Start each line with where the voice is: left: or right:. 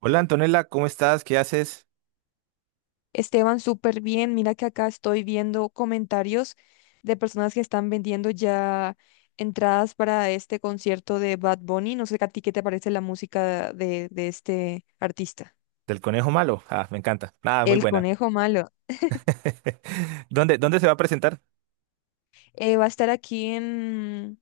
right: Hola Antonella, ¿cómo estás? ¿Qué haces?
left: Esteban, súper bien. Mira que acá estoy viendo comentarios de personas que están vendiendo ya entradas para este concierto de Bad Bunny. No sé a ti qué te parece la música de este artista.
right: Del conejo malo. Ah, me encanta. Nada, muy
left: El
right: buena.
left: Conejo Malo.
right: ¿Dónde se va a presentar?
left: Va a estar aquí en,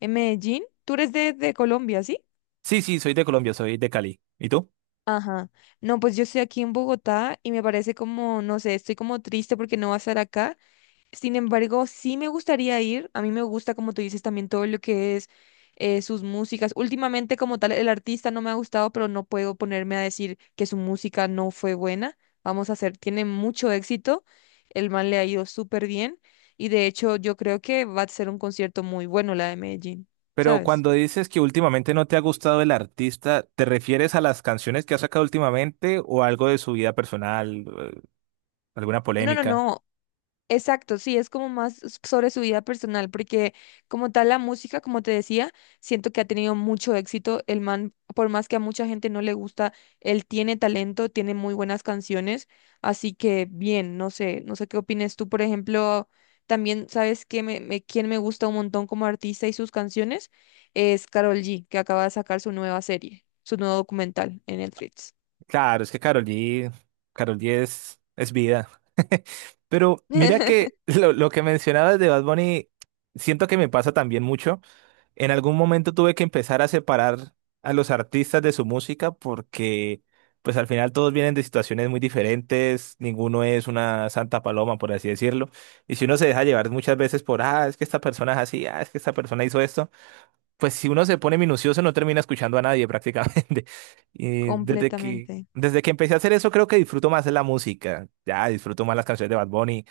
left: en Medellín. Tú eres de Colombia, ¿sí?
right: Sí, soy de Colombia, soy de Cali. ¿Y tú?
left: Ajá. No, pues yo estoy aquí en Bogotá y me parece como, no sé, estoy como triste porque no va a estar acá. Sin embargo, sí me gustaría ir. A mí me gusta, como tú dices, también todo lo que es sus músicas. Últimamente, como tal, el artista no me ha gustado, pero no puedo ponerme a decir que su música no fue buena. Vamos a hacer, tiene mucho éxito. El man le ha ido súper bien. Y de hecho, yo creo que va a ser un concierto muy bueno la de Medellín,
right: Pero
left: ¿sabes?
right: cuando dices que últimamente no te ha gustado el artista, ¿te refieres a las canciones que ha sacado últimamente o algo de su vida personal, alguna
left: No, no,
right: polémica?
left: no. Exacto, sí, es como más sobre su vida personal, porque como tal la música, como te decía, siento que ha tenido mucho éxito. El man, por más que a mucha gente no le gusta, él tiene talento, tiene muy buenas canciones, así que bien, no sé, no sé qué opines tú, por ejemplo, también sabes que quién me gusta un montón como artista y sus canciones es Karol G, que acaba de sacar su nueva serie, su nuevo documental en Netflix.
right: Claro, es que Karol G, Karol G es vida. Pero mira que lo que mencionabas de Bad Bunny, siento que me pasa también mucho. En algún momento tuve que empezar a separar a los artistas de su música porque pues al final todos vienen de situaciones muy diferentes, ninguno es una santa paloma, por así decirlo. Y si uno se deja llevar muchas veces por, ah, es que esta persona es así, ah, es que esta persona hizo esto, pues si uno se pone minucioso no termina escuchando a nadie prácticamente. Y desde que,
left: Completamente.
right: desde que empecé a hacer eso creo que disfruto más la música, ya disfruto más las canciones de Bad Bunny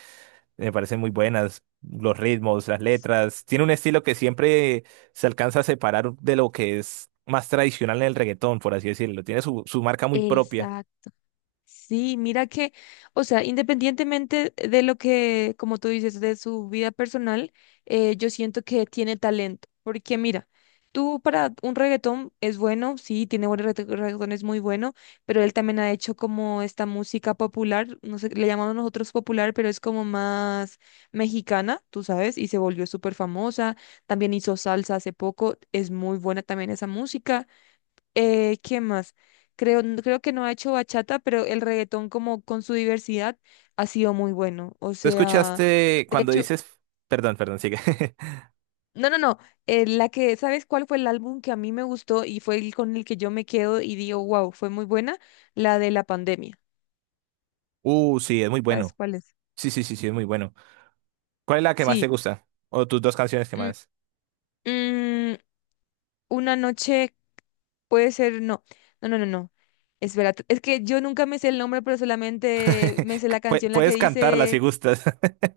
right: me parecen muy buenas los ritmos, las letras. Tiene un estilo que siempre se alcanza a separar de lo que es más tradicional en el reggaetón, por así decirlo. Tiene su marca muy propia.
left: Exacto. Sí, mira que, o sea, independientemente de lo que, como tú dices, de su vida personal, yo siento que tiene talento, porque mira, tú para un reggaetón es bueno, sí, tiene buenos reggaetón, es muy bueno, pero él también ha hecho como esta música popular, no sé, le llamamos nosotros popular, pero es como más mexicana, tú sabes, y se volvió súper famosa, también hizo salsa hace poco, es muy buena también esa música. ¿Qué más? Creo que no ha hecho bachata, pero el reggaetón como con su diversidad ha sido muy bueno. O
right: ¿Tú
left: sea,
right: escuchaste
left: de
right: cuando
left: hecho,
right: dices... Perdón, perdón, sigue.
left: no, no, no. La que, ¿sabes cuál fue el álbum que a mí me gustó y fue el con el que yo me quedo y digo, wow, fue muy buena? La de la pandemia.
right: Sí, es muy
left: ¿Sabes
right: bueno.
left: cuál es?
right: Sí, sí, sí, sí, es muy bueno. ¿Cuál es la que más te
left: Sí.
right: gusta? O tus dos canciones que
left: mm,
right: más.
left: mm, una noche puede ser, no, no, no, no, no. Espera, es que yo nunca me sé el nombre, pero solamente me sé la canción la que
right: Puedes cantarla si
left: dice...
right: gustas.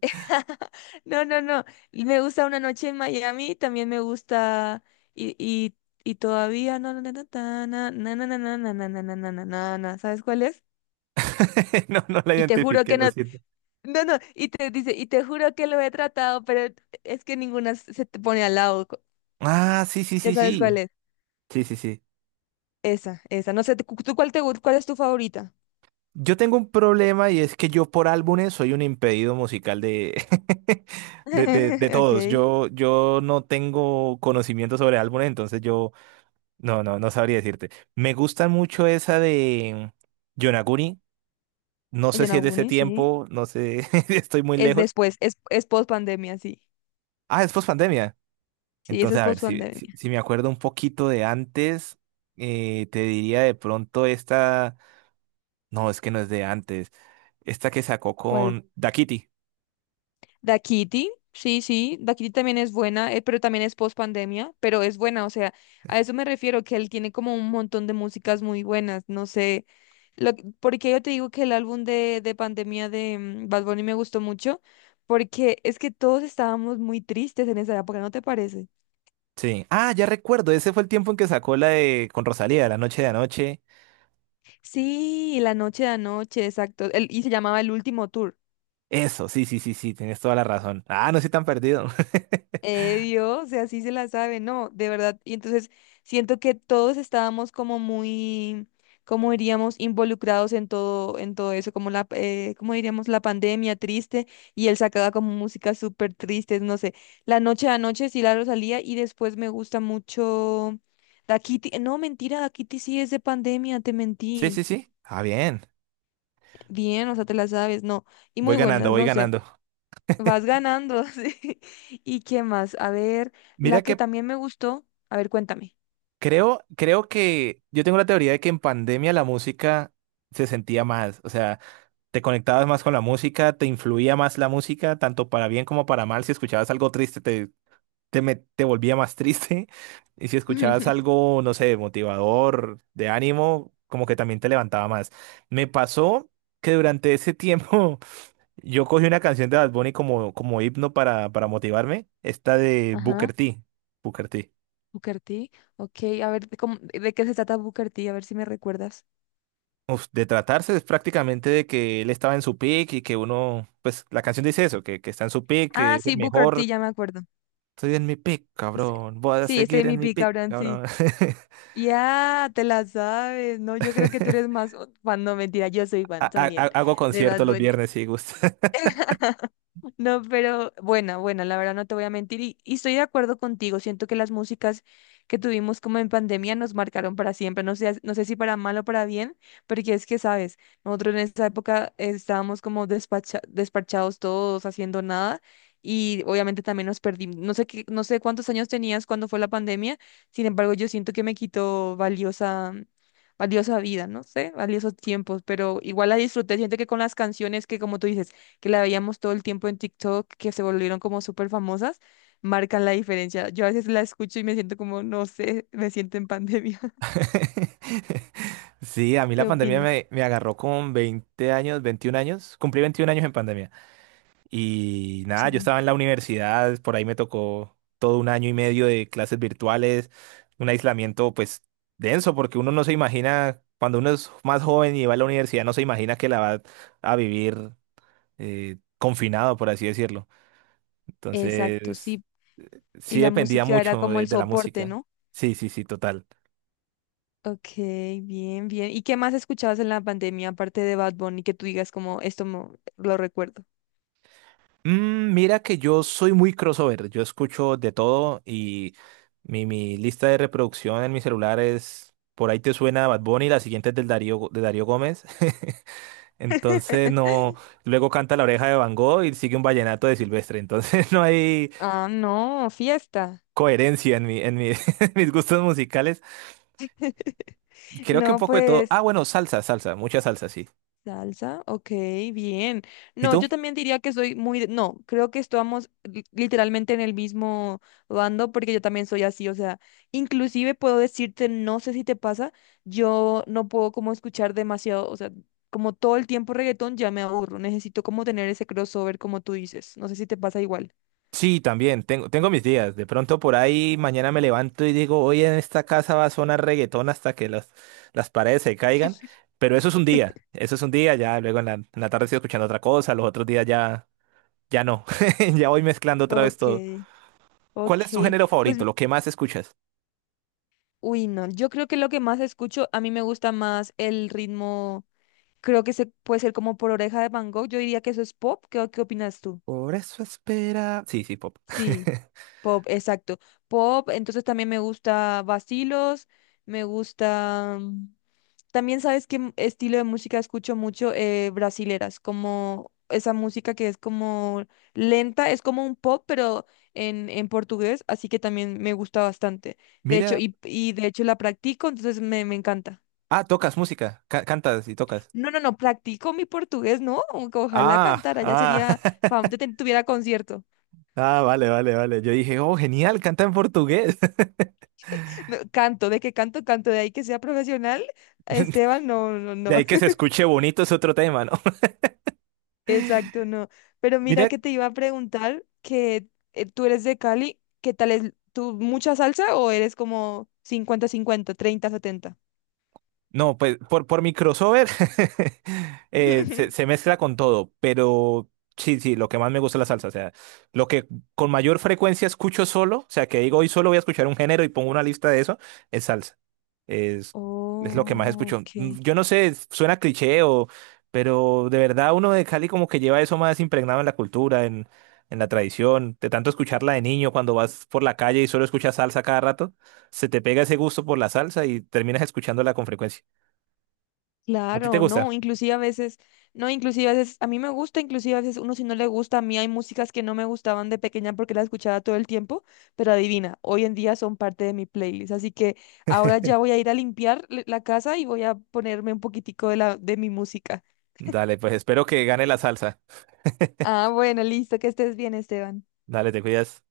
left: No, no, no. Y me gusta una noche en Miami, también me gusta y, y, y todavía no, no, no, no, no, no, no, no, no, no, no, no, no, no, no, no, no, ¿sabes cuál es?
right: No, no la
left: Y te juro
right: identifiqué,
left: que
right: lo
left: no,
right: siento.
left: no, no, y te dice, y te juro que lo he tratado, pero es que ninguna se te pone al lado.
right: Ah, sí, sí,
left: Ya
right: sí,
left: sabes
right: sí.
left: cuál es.
right: Sí, sí, sí.
left: Esa, esa. No sé, ¿tú cuál te gusta? ¿Cuál es tu favorita?
right: Yo tengo un problema y es que yo por álbumes soy un impedido musical de, de, de todos.
left: Ok.
right: Yo no tengo conocimiento sobre álbumes, entonces yo no, no sabría decirte. Me gusta mucho esa de Yonaguni. No sé si es de ese
left: Yonaguni, sí.
right: tiempo, no sé, estoy muy
left: Es
right: lejos.
left: después, es post pandemia, sí.
right: Ah, es post-pandemia.
left: Sí, esa
right: Entonces,
left: es
right: a ver,
left: post
right: si, si,
left: pandemia.
right: si me acuerdo un poquito de antes, te diría de pronto esta. No, es que no es de antes. Esta que sacó
left: ¿Cuál?
right: con Da Kitty.
left: Da Kitty, sí, sí, Da Kitty también es buena, pero también es post pandemia, pero es buena, o sea, a eso me refiero, que él tiene como un montón de músicas muy buenas, no sé, lo, porque yo te digo que el álbum de pandemia de Bad Bunny me gustó mucho, porque es que todos estábamos muy tristes en esa época, ¿no te parece?
right: Sí. Ah, ya recuerdo, ese fue el tiempo en que sacó la de con Rosalía, La Noche de Anoche.
left: Sí, La Noche de Anoche, exacto, y se llamaba El Último Tour.
right: Eso, sí, sí, sí, sí, tienes toda la razón. Ah, no estoy tan perdido.
left: Dios, o sea, sí se la sabe, no, de verdad. Y entonces siento que todos estábamos como muy, como diríamos, involucrados en todo eso, como la, como diríamos, la pandemia triste, y él sacaba como música súper triste, no sé. La noche a noche sí la Rosalía, y después me gusta mucho Da Kitty, no, mentira, Da Kitty sí es de pandemia, te
right: Sí, sí,
left: mentí.
right: sí. Ah, bien.
left: Bien, o sea, te la sabes, no. Y
right: Voy
left: muy
right: ganando,
left: buenas,
right: voy
left: no sé.
right: ganando.
left: Vas ganando, sí. ¿Y qué más? A ver, la
right: Mira
left: que
right: que
left: también me gustó. A ver, cuéntame.
right: creo que yo tengo la teoría de que en pandemia la música se sentía más, o sea, te conectabas más con la música, te influía más la música, tanto para bien como para mal. Si escuchabas algo triste, te volvía más triste. Y si escuchabas algo, no sé, motivador, de ánimo, como que también te levantaba más. Me pasó que durante ese tiempo yo cogí una canción de Bad Bunny como, como himno para motivarme, esta de
left: Ajá,
right: Booker T. Booker T.
left: Booker T. Ok, a ver, ¿cómo- ¿de qué se trata Booker T? A ver si me recuerdas.
right: Uf, de tratarse es prácticamente de que él estaba en su pick y que uno, pues la canción dice eso, que está en su pick, que
left: Ah,
right: es el
left: sí, Booker T,
right: mejor.
left: ya me acuerdo.
right: Estoy en mi pick,
left: Sí,
right: cabrón. Voy a
left: sí, estoy
right: seguir
left: en
right: en
left: mi
right: mi
left: pick,
right: pick,
left: Abraham, sí.
right: cabrón.
left: Ya, te la sabes. No, yo creo que tú eres más fan. No, mentira, yo soy fan también
right: Hago
left: de Bad
right: conciertos los
left: Bunny.
right: viernes si gusta.
left: No, pero bueno, bueno, la verdad no te voy a mentir y estoy de acuerdo contigo. Siento que las músicas que tuvimos como en pandemia nos marcaron para siempre. No sé, no sé si para mal o para bien, porque es que, sabes, nosotros en esa época estábamos como despachados todos, haciendo nada y obviamente también nos perdimos. No sé qué, no sé cuántos años tenías cuando fue la pandemia, sin embargo, yo siento que me quitó valiosa, valiosa vida, no sé, valiosos tiempos, pero igual la disfruté. Siento que con las canciones que, como tú dices, que la veíamos todo el tiempo en TikTok, que se volvieron como súper famosas, marcan la diferencia. Yo a veces la escucho y me siento como, no sé, me siento en pandemia.
right: Sí, a mí la
left: ¿Qué
right: pandemia
left: opinas?
right: me agarró con 20 años, 21 años. Cumplí 21 años en pandemia. Y nada, yo
left: Sí.
right: estaba en la universidad, por ahí me tocó todo un año y medio de clases virtuales, un aislamiento pues denso, porque uno no se imagina, cuando uno es más joven y va a la universidad, no se imagina que la va a vivir confinado, por así decirlo.
left: Exacto,
right: Entonces,
left: sí. Y
right: sí
left: la
right: dependía
left: música era
right: mucho
left: como el
right: de la
left: soporte,
right: música.
left: ¿no?
right: Sí, sí, sí, total.
left: Ok, bien, bien. ¿Y qué más escuchabas en la pandemia, aparte de Bad Bunny, que tú digas como, esto lo recuerdo?
right: Mm, mira que yo soy muy crossover, yo escucho de todo y mi lista de reproducción en mi celular es, por ahí te suena Bad Bunny, la siguiente es del Darío, de Darío Gómez. Entonces no, luego canta La Oreja de Van Gogh y sigue un vallenato de Silvestre. Entonces no hay
left: Ah, no, fiesta.
right: coherencia en mi, en mis gustos musicales. Creo que un
left: No,
right: poco de todo. Ah,
left: pues
right: bueno, salsa, salsa, mucha salsa, sí.
left: salsa, ok, bien.
right: ¿Y
left: No,
right: tú?
left: yo también diría que soy muy... No, creo que estamos literalmente en el mismo bando porque yo también soy así, o sea, inclusive puedo decirte, no sé si te pasa, yo no puedo como escuchar demasiado, o sea, como todo el tiempo reggaetón ya me aburro, necesito como tener ese crossover como tú dices, no sé si te pasa igual.
right: Sí, también, tengo mis días. De pronto por ahí mañana me levanto y digo, hoy en esta casa va a sonar reggaetón hasta que las paredes se caigan. Pero eso es un día, eso es un día, ya luego en la tarde estoy escuchando otra cosa, los otros días ya, ya no. Ya voy mezclando otra vez
left: Ok,
right: todo. ¿Cuál es tu
left: ok,
right: género
left: pues,
right: favorito? ¿Lo que más escuchas?
left: uy, no, yo creo que lo que más escucho, a mí me gusta más el ritmo. Creo que se puede ser como por Oreja de Van Gogh. Yo diría que eso es pop. ¿Qué, qué opinas tú?
right: Por eso espera. Sí, sí, pop.
left: Sí, pop, exacto. Pop, entonces también me gusta Vacilos, me gusta... también sabes qué estilo de música escucho mucho brasileras, como esa música que es como lenta, es como un pop, pero en portugués, así que también me gusta bastante. De hecho,
right: Mira.
left: y de hecho la practico, entonces me encanta.
right: Ah, tocas música, cantas y tocas.
left: No, no, no, practico mi portugués, no, aunque ojalá
right: Ah,
left: cantara, ya
right: ah.
left: sería, fam, tuviera concierto.
right: Ah, vale, vale, vale. Yo dije, oh, genial, canta en portugués.
left: No, canto, de qué canto, canto, de ahí que sea profesional, Esteban, no, no,
right: De
left: no,
right: ahí que se escuche bonito es otro tema, ¿no?
left: exacto, no. Pero mira
right: Mira,
left: que te iba a preguntar que tú eres de Cali, ¿qué tal es tú mucha salsa o eres como 50-50, 30-70?
right: no, pues por mi crossover se mezcla con todo, pero sí, sí, lo que más me gusta es la salsa, o sea, lo que con mayor frecuencia escucho solo, o sea, que digo hoy solo voy a escuchar un género y pongo una lista de eso, es salsa, es, es lo que más
left: Oh,
right: escucho. Mm,
left: ok.
right: yo no sé, suena cliché o, pero de verdad uno de Cali como que lleva eso más impregnado en la cultura, en la tradición, de tanto escucharla de niño cuando vas por la calle y solo escuchas salsa cada rato se te pega ese gusto por la salsa y terminas escuchándola con frecuencia. ¿A ti te
left: Claro,
right: gusta?
left: no, inclusive a veces, no, inclusive a veces, a mí me gusta, inclusive a veces uno si no le gusta, a mí hay músicas que no me gustaban de pequeña porque las escuchaba todo el tiempo, pero adivina, hoy en día son parte de mi playlist, así que ahora ya voy a ir a limpiar la casa y voy a ponerme un poquitico de la, de mi música.
right: Dale, pues espero que gane la salsa.
left: Ah, bueno, listo, que estés bien, Esteban.
right: Dale, te cuidas.